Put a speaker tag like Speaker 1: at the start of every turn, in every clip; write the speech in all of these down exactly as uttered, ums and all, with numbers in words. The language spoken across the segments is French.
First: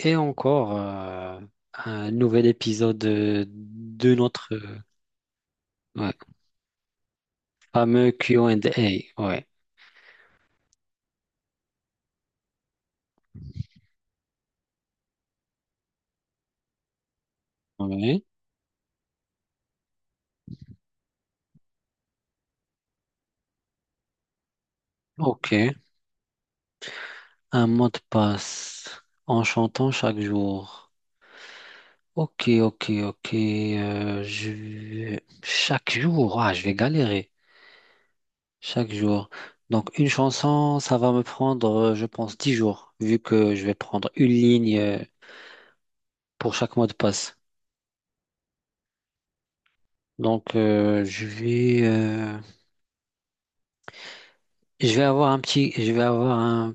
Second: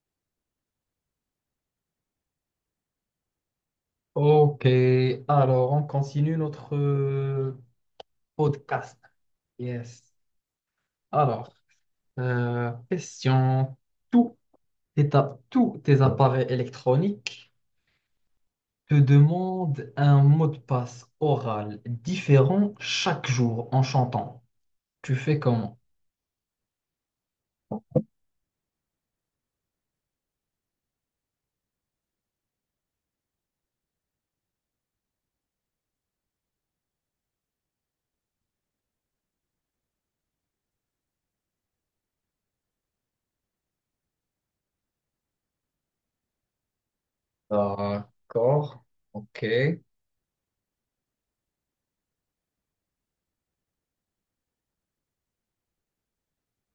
Speaker 1: Et encore euh, un nouvel épisode de, de notre
Speaker 2: Ok,
Speaker 1: euh,
Speaker 2: alors on
Speaker 1: ouais,
Speaker 2: continue notre euh,
Speaker 1: fameux Q and
Speaker 2: podcast.
Speaker 1: A. Ouais.
Speaker 2: Yes. Alors, euh, question. Tous tes, ta- tous tes appareils électroniques
Speaker 1: Ouais.
Speaker 2: te demandent un mot de passe oral différent chaque jour en chantant. Tu fais
Speaker 1: Ok.
Speaker 2: comment?
Speaker 1: Un mot de passe en chantant chaque jour. Ok, ok, ok. euh, je... vais- Chaque jour, ah, je vais galérer. Chaque jour. Donc une chanson, ça va me prendre, euh, je pense, dix jours, vu que je vais prendre une ligne euh, pour chaque mot de passe.
Speaker 2: D'accord. Ok.
Speaker 1: Donc euh, je vais... euh, Je vais avoir un petit, je vais avoir un,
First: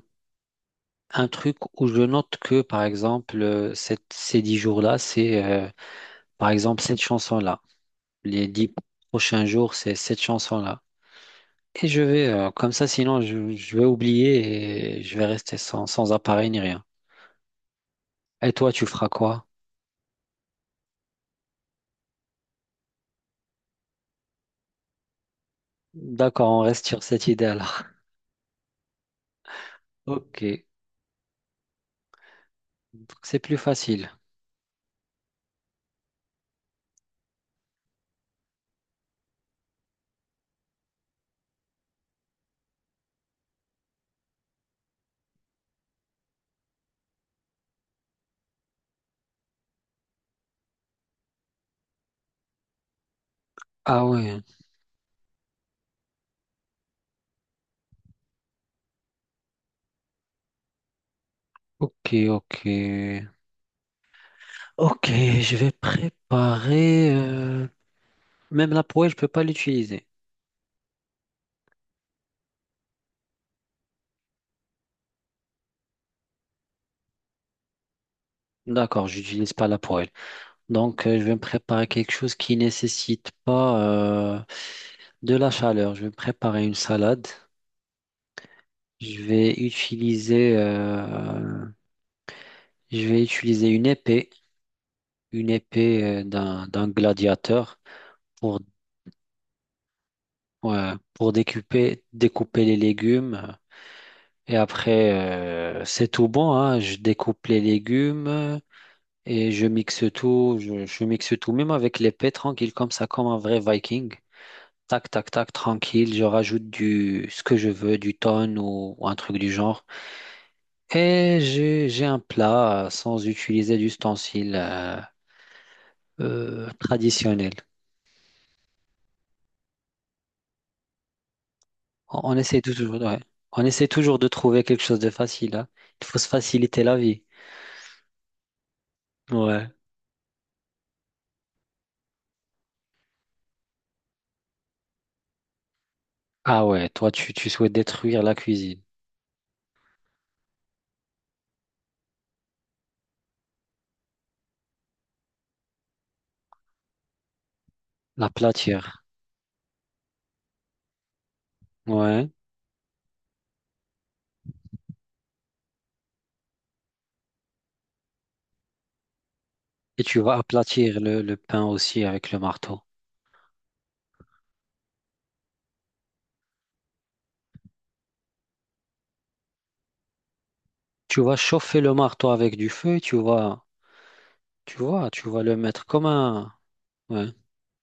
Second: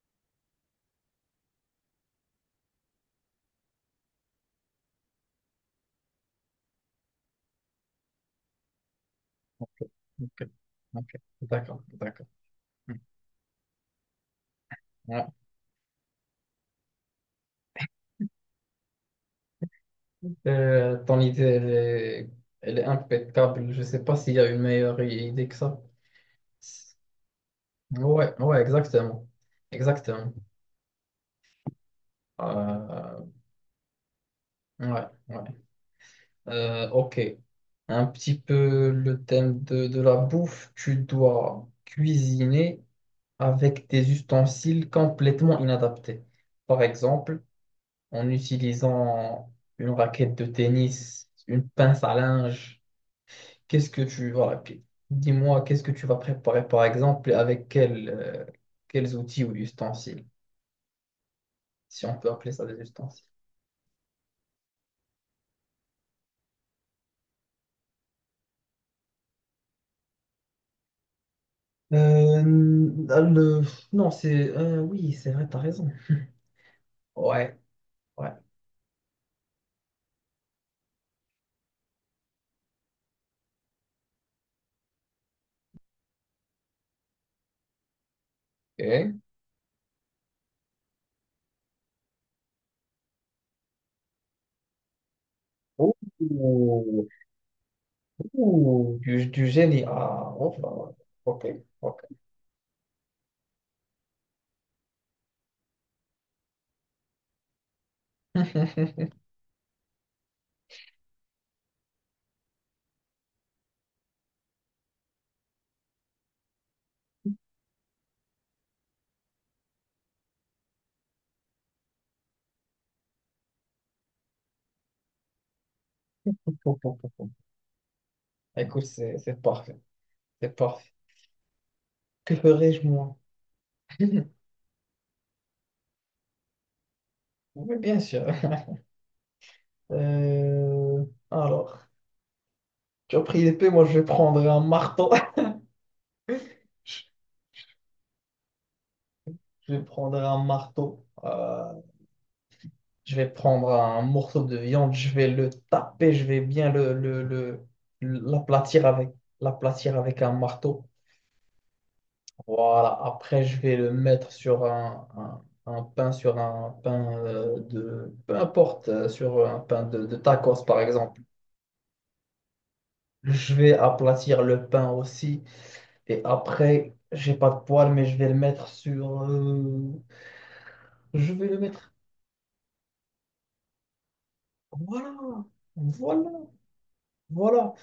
Speaker 1: un truc où je note que, par exemple, euh, cette- ces dix jours-là, c'est, euh, par exemple, cette chanson-là. Les dix prochains jours, c'est cette
Speaker 2: Ok.
Speaker 1: chanson-là.
Speaker 2: Ok. D'accord.
Speaker 1: Et je vais,
Speaker 2: D'accord.
Speaker 1: euh, comme ça,
Speaker 2: Hmm.
Speaker 1: sinon, je, je vais oublier et je vais
Speaker 2: Ouais.
Speaker 1: rester sans, sans appareil ni rien. Et toi, tu feras quoi?
Speaker 2: Euh, ton idée, elle est, elle est impeccable. Je ne sais pas s'il y a une meilleure idée que ça.
Speaker 1: D'accord, on reste sur cette idée-là.
Speaker 2: Ouais, ouais, exactement. Exactement.
Speaker 1: Ok, donc
Speaker 2: Euh,
Speaker 1: c'est plus facile.
Speaker 2: ouais, ouais. Euh, ok. Un petit peu le thème de, de la bouffe. Tu dois cuisiner avec des ustensiles complètement inadaptés. Par exemple, en utilisant une raquette de tennis, une pince à linge. Qu'est-ce que
Speaker 1: Ah
Speaker 2: tu...
Speaker 1: ouais,
Speaker 2: Voilà. qu- Dis-moi, qu'est-ce que tu vas préparer, par exemple, et avec quel, euh, quels outils ou ustensiles,
Speaker 1: ok,
Speaker 2: si on peut appeler
Speaker 1: ok.
Speaker 2: ça des ustensiles.
Speaker 1: Ok, je vais préparer. euh, Même la poêle, je peux pas l'utiliser.
Speaker 2: Euh, le- Non, c'est... euh, oui, c'est vrai, t'as raison. Ouais, ouais.
Speaker 1: D'accord, j'utilise pas la poêle. Donc, euh, je vais me préparer quelque chose qui nécessite pas euh, de la chaleur. Je vais me préparer une salade.
Speaker 2: Ok.
Speaker 1: Je vais utiliser, euh, je vais utiliser une épée, une
Speaker 2: Ouh,
Speaker 1: épée euh, d'un d'un gladiateur pour
Speaker 2: ouh, du, du génie. Ah,
Speaker 1: ouais,
Speaker 2: enfin,
Speaker 1: pour
Speaker 2: ok, ok.
Speaker 1: découper découper les légumes. Et après, euh, c'est tout bon, hein. Je découpe les légumes et je mixe tout. Je, je mixe tout, même avec l'épée, tranquille comme ça, comme un vrai Viking. Tac, tac, tac, tranquille. Je rajoute du ce que je veux, du thon ou, ou un truc du genre. Et j'ai j'ai un plat euh, sans utiliser d'ustensiles euh, euh,
Speaker 2: Pou, pou, pou, pou.
Speaker 1: traditionnels.
Speaker 2: Écoute, c'est c'est parfait. C'est parfait.
Speaker 1: On, on
Speaker 2: Que
Speaker 1: essaie
Speaker 2: ferais-je
Speaker 1: toujours,
Speaker 2: moi?
Speaker 1: ouais. On essaie toujours de trouver quelque chose de facile, hein. Il faut se faciliter la vie.
Speaker 2: Oui, bien sûr.
Speaker 1: Ouais.
Speaker 2: Euh, Alors, tu as pris l'épée, moi je vais prendre un marteau.
Speaker 1: Ah ouais, toi tu, tu souhaites détruire la cuisine,
Speaker 2: Je vais prendre un marteau. Euh, Je vais prendre un morceau de viande, je vais le taper, je vais bien le, le, le- l'aplatir
Speaker 1: l'aplatir.
Speaker 2: avec, l'aplatir avec un marteau.
Speaker 1: Ouais.
Speaker 2: Voilà, après je vais le mettre sur un, un, un pain, sur un pain euh, de... Peu importe, euh, sur un pain
Speaker 1: Et
Speaker 2: de, de
Speaker 1: tu vas
Speaker 2: tacos par
Speaker 1: aplatir le,
Speaker 2: exemple.
Speaker 1: le pain aussi avec le marteau.
Speaker 2: Je vais aplatir le pain aussi. Et après, j'ai pas de poêle, mais je vais le mettre sur... euh,
Speaker 1: Tu
Speaker 2: je
Speaker 1: vas
Speaker 2: vais le
Speaker 1: chauffer le
Speaker 2: mettre...
Speaker 1: marteau avec du feu, tu vas, tu vois,
Speaker 2: Voilà,
Speaker 1: tu vas le mettre comme
Speaker 2: voilà,
Speaker 1: un. Ouais.
Speaker 2: voilà.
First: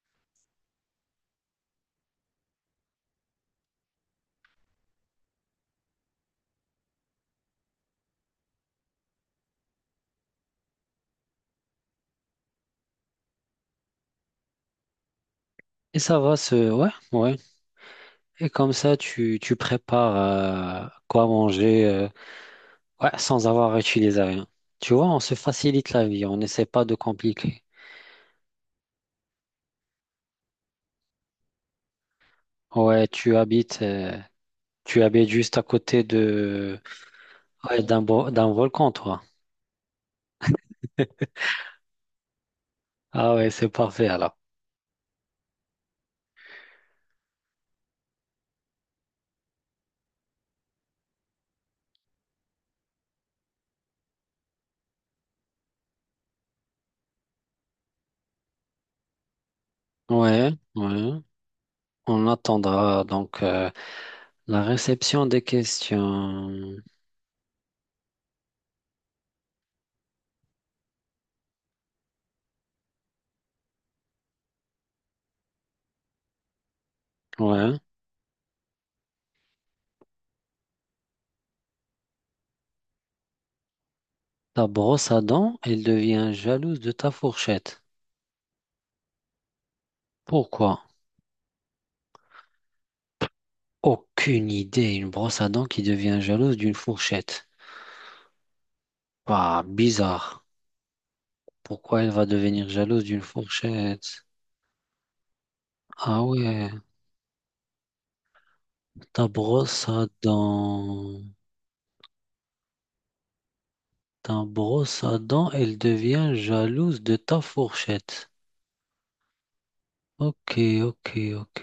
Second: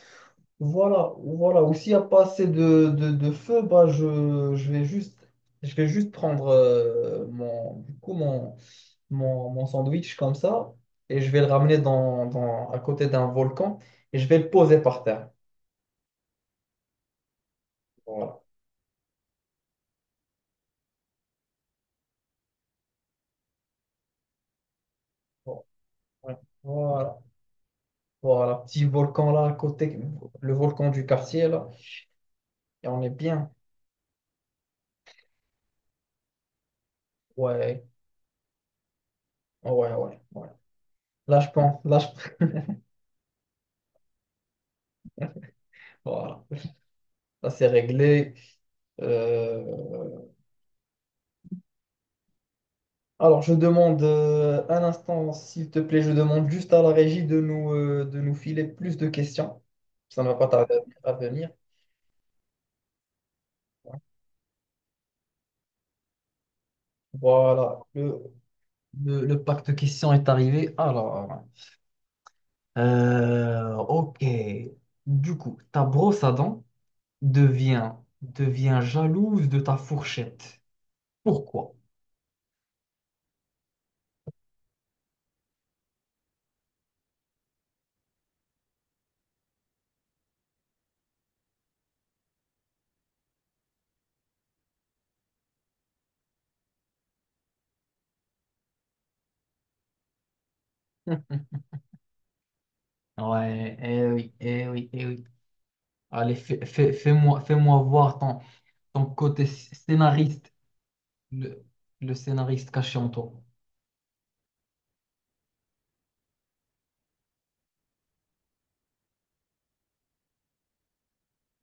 Speaker 2: Voilà, voilà. Ou s'il n'y a pas assez de, de, de feu, bah je, je vais juste, je vais juste prendre euh, mon, du coup, mon, mon, mon sandwich comme ça et je vais le ramener dans, dans, à côté d'un volcan et je vais le poser par terre.
Speaker 1: Et ça va se... Ouais, ouais.
Speaker 2: Voilà.
Speaker 1: Et comme ça, tu, tu prépares euh, quoi manger euh, ouais, sans avoir utilisé rien. Tu vois, on se facilite la vie, on
Speaker 2: Voilà.
Speaker 1: n'essaie pas de
Speaker 2: Voilà.
Speaker 1: compliquer.
Speaker 2: Voilà. Petit volcan là à côté, le volcan du quartier là. Et on
Speaker 1: Ouais,
Speaker 2: est
Speaker 1: tu
Speaker 2: bien.
Speaker 1: habites, euh, tu habites juste à côté de, ouais,
Speaker 2: Ouais.
Speaker 1: d'un bo- d'un volcan, toi.
Speaker 2: Ouais, ouais, ouais. Là, je pense. Là, je...
Speaker 1: Ah ouais, c'est parfait alors.
Speaker 2: Voilà. Ça c'est réglé. Euh, Alors, je demande euh, un instant, s'il te plaît, je demande juste à la régie de nous, euh, de nous filer plus de questions. Ça ne va pas
Speaker 1: Ouais,
Speaker 2: tarder
Speaker 1: ouais.
Speaker 2: à venir.
Speaker 1: On attendra donc euh, la réception des questions.
Speaker 2: Voilà, le, le, le pack de questions est arrivé. Alors, euh, ok. Du coup, ta brosse à dents
Speaker 1: Ouais.
Speaker 2: devient, devient jalouse de ta fourchette. Pourquoi?
Speaker 1: Ta brosse à dents, elle devient jalouse de ta fourchette. Pourquoi? Aucune idée. Une brosse à dents qui devient jalouse d'une fourchette. Bah, bizarre. Pourquoi elle va devenir jalouse d'une
Speaker 2: Ouais, eh
Speaker 1: fourchette?
Speaker 2: oui, eh oui, eh oui.
Speaker 1: Ah
Speaker 2: Allez, fais,
Speaker 1: ouais.
Speaker 2: fais, moi fais-moi fais-moi voir ton, ton
Speaker 1: Ta
Speaker 2: côté sc-
Speaker 1: brosse à
Speaker 2: scénariste.
Speaker 1: dents.
Speaker 2: Le, le scénariste caché en toi.
Speaker 1: Ta brosse à dents, elle devient jalouse de ta fourchette. Ok, ok, ok.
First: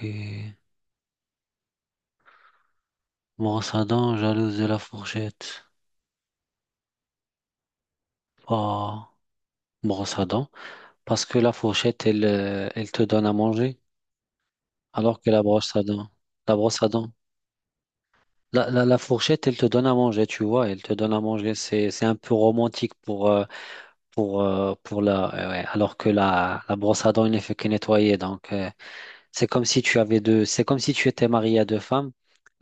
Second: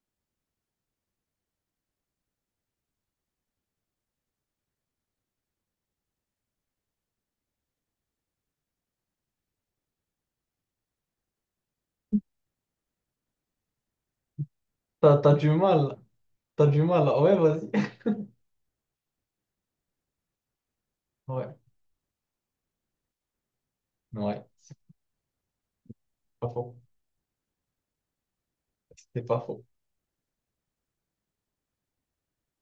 Speaker 1: Brosse à dents, jalouse de la fourchette. Bah, brosse à dents. Parce que la fourchette, elle, euh, elle te donne à manger.
Speaker 2: T'as,
Speaker 1: Alors que
Speaker 2: t'as
Speaker 1: la
Speaker 2: du
Speaker 1: brosse à
Speaker 2: mal.
Speaker 1: dents. La
Speaker 2: T'as
Speaker 1: brosse
Speaker 2: du
Speaker 1: à
Speaker 2: mal.
Speaker 1: dents.
Speaker 2: Ouais, vas-y.
Speaker 1: La, la, la fourchette, elle te donne à manger, tu vois, elle te donne à
Speaker 2: Ouais.
Speaker 1: manger. C'est, c'est un peu romantique pour, euh, pour,
Speaker 2: Ouais.
Speaker 1: euh, pour la, euh, ouais, alors que
Speaker 2: Pas
Speaker 1: la, la
Speaker 2: faux.
Speaker 1: brosse à dents, il ne fait que nettoyer. Donc, euh,
Speaker 2: C'est pas
Speaker 1: c'est comme
Speaker 2: faux.
Speaker 1: si tu avais deux, c'est comme si tu étais marié à deux femmes.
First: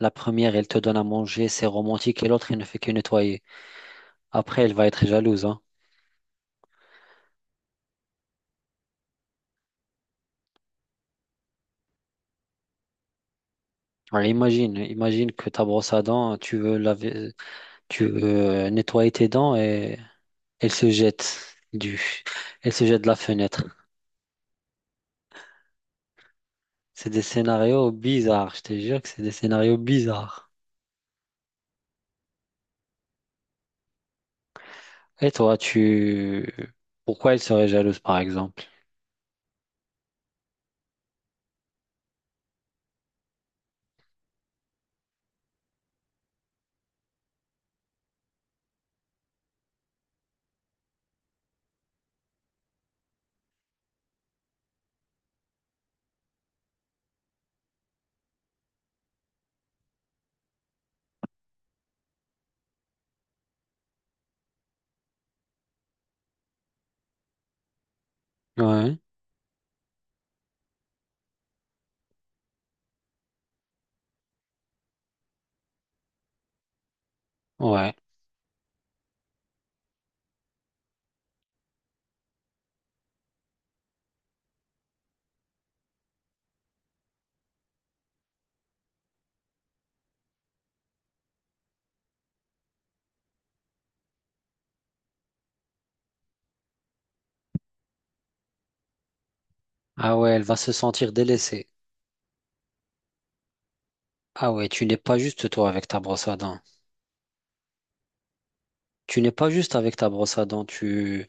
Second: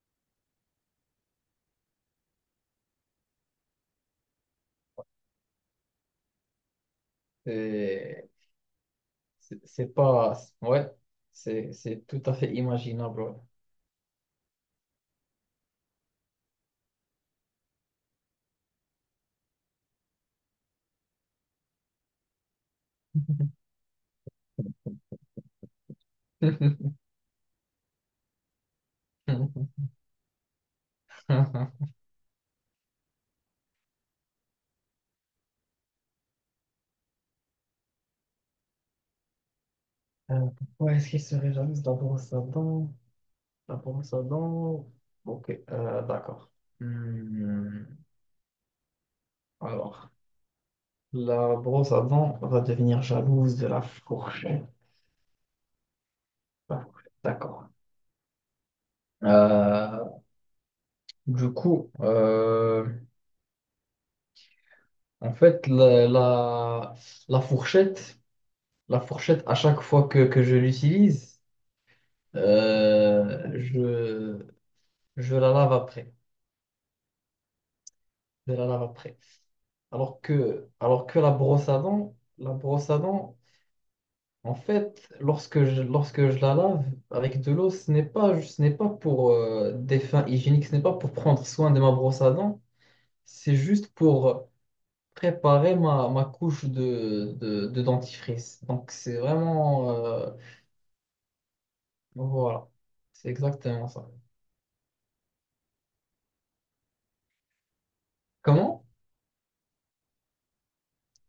Speaker 1: La première, elle te donne à manger, c'est romantique, et l'autre, elle ne fait que nettoyer. Après, elle va être jalouse, hein.
Speaker 2: C'est c'est- c'est pas. Ouais. C'est c'est tout à fait imaginable. Ouais.
Speaker 1: Alors, imagine, imagine que ta brosse à dents, tu veux laver, tu veux euh, nettoyer tes dents et elle se jette du, elle se jette de la fenêtre. C'est des scénarios bizarres, je te jure que c'est des scénarios bizarres. Et toi, tu... Pourquoi elle serait jalouse, par exemple?
Speaker 2: Euh, Pourquoi est-ce qu'il serait jaloux de la brosse à dents? La brosse à dents. Ok, euh, d'accord. Hmm, Alors, la brosse à dents va devenir jalouse de la fourchette. La fourchette, D'accord. Euh, du coup, euh, en fait, la, la, la fourchette,
Speaker 1: Ouais,
Speaker 2: la fourchette, à chaque fois que, que je l'utilise, euh, je, je la lave après.
Speaker 1: ouais.
Speaker 2: Je la lave après. Alors que, alors que la brosse à dents, la brosse à dents, En fait, lorsque je, lorsque je la lave avec de l'eau, ce n'est pas, ce n'est pas pour euh, des fins hygiéniques, ce n'est pas pour prendre soin de ma brosse à dents, c'est juste pour préparer ma, ma couche de, de, de dentifrice. Donc c'est vraiment...
Speaker 1: Ah ouais,
Speaker 2: euh,
Speaker 1: elle va se sentir délaissée.
Speaker 2: voilà, c'est exactement ça.
Speaker 1: Ah ouais, tu n'es pas juste toi avec ta brosse à dents.
Speaker 2: Comment?
Speaker 1: Tu n'es pas juste avec ta brosse à dents. Tu,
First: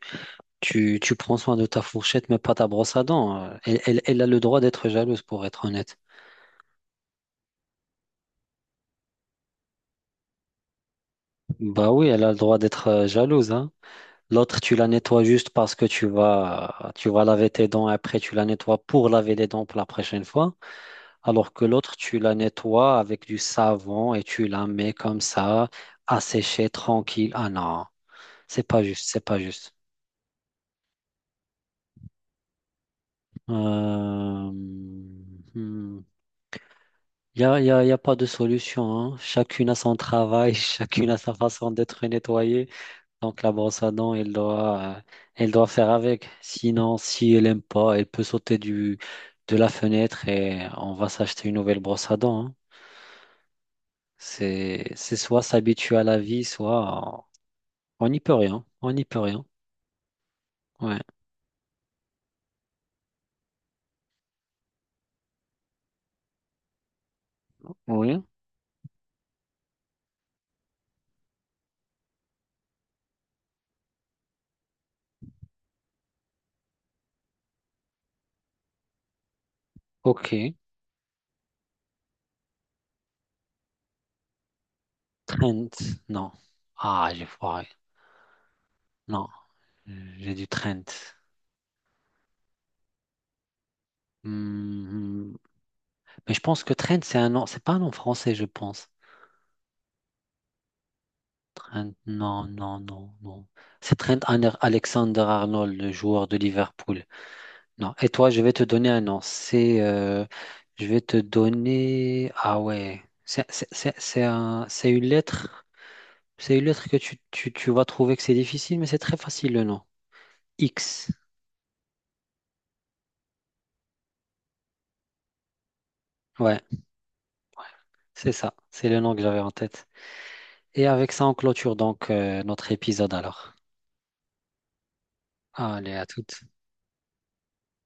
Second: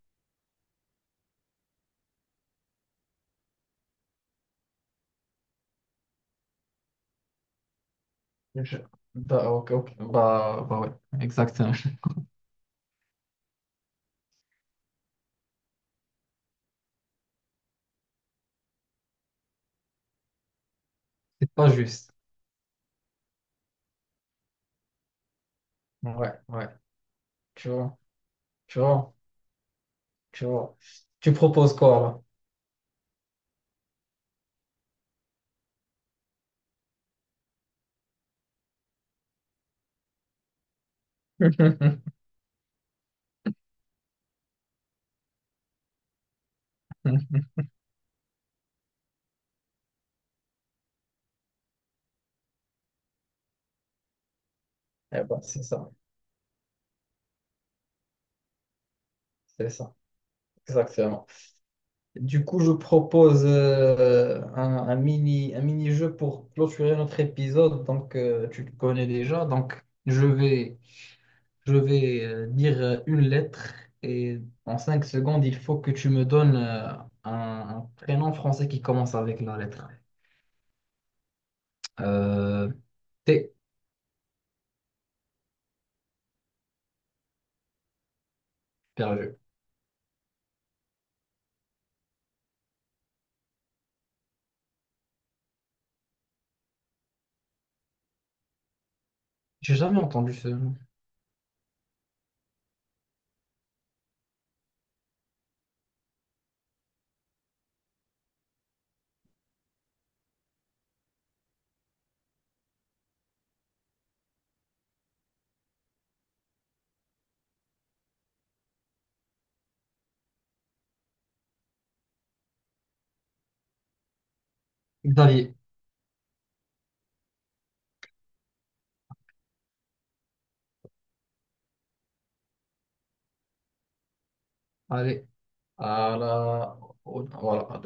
Speaker 1: tu, tu prends soin de ta fourchette, mais pas ta brosse à dents. Elle, elle, elle a le droit d'être jalouse, pour être honnête.
Speaker 2: Je- Bah, ok, ok. Bah, bah ouais, exactement.
Speaker 1: Bah oui, elle a le droit d'être euh, jalouse, hein. L'autre, tu la nettoies juste parce que tu vas, tu vas laver tes dents. Après, tu la nettoies pour laver les dents pour la prochaine fois.
Speaker 2: C'est
Speaker 1: Alors que
Speaker 2: pas
Speaker 1: l'autre,
Speaker 2: juste.
Speaker 1: tu la nettoies avec du savon et tu la mets comme ça, à
Speaker 2: Ouais, ouais.
Speaker 1: sécher tranquille. Ah
Speaker 2: Tu
Speaker 1: non,
Speaker 2: vois,
Speaker 1: c'est
Speaker 2: tu
Speaker 1: pas juste,
Speaker 2: vois,
Speaker 1: c'est pas juste.
Speaker 2: tu vois. Tu proposes quoi
Speaker 1: Euh... Il y a, y a- y a pas de solution, hein. Chacune a son travail, chacune a sa façon
Speaker 2: là?
Speaker 1: d'être nettoyée. Donc la brosse à dents, elle doit, euh, elle doit faire avec. Sinon, si elle aime pas, elle peut sauter du, de la fenêtre et on va s'acheter une nouvelle brosse à dents, hein. C'est, c'est
Speaker 2: Eh ben,
Speaker 1: soit
Speaker 2: c'est ça,
Speaker 1: s'habituer à la vie, soit on n'y peut rien. On n'y peut rien.
Speaker 2: c'est ça.
Speaker 1: Ouais.
Speaker 2: Exactement. Du coup, je propose euh, un, un mini, un mini-jeu pour clôturer notre épisode. Donc,
Speaker 1: Oui.
Speaker 2: euh, tu le connais déjà. Donc, je vais, je vais euh, dire euh, une lettre et en cinq secondes, il faut que tu me donnes euh, un, un prénom français qui commence avec la lettre.
Speaker 1: Ok.
Speaker 2: Euh, T,
Speaker 1: Trent. Non. Ah, j'ai foiré. Non.
Speaker 2: perdu.
Speaker 1: J'ai du Trent. Hmm, hmm. Mais je pense que Trent, c'est un nom. C'est pas un nom français, je pense.
Speaker 2: J'ai jamais entendu ce nom.
Speaker 1: Trent, non, non, non, non. C'est Trent Ane- Alexander-Arnold, le joueur de Liverpool. Non. Et toi, je vais te donner un nom. C'est, euh, je vais te donner. Ah ouais. C'est c'est- c'est- c'est un- c'est une lettre. C'est une lettre que tu, tu, tu vas trouver que c'est difficile, mais c'est très facile le nom. X.
Speaker 2: Xavier.
Speaker 1: Ouais. Ouais. C'est ça. C'est le nom que j'avais en tête. Et avec ça, on clôture donc euh, notre épisode alors.
Speaker 2: Allez,
Speaker 1: Allez, à
Speaker 2: à
Speaker 1: toutes.
Speaker 2: la... au- voilà,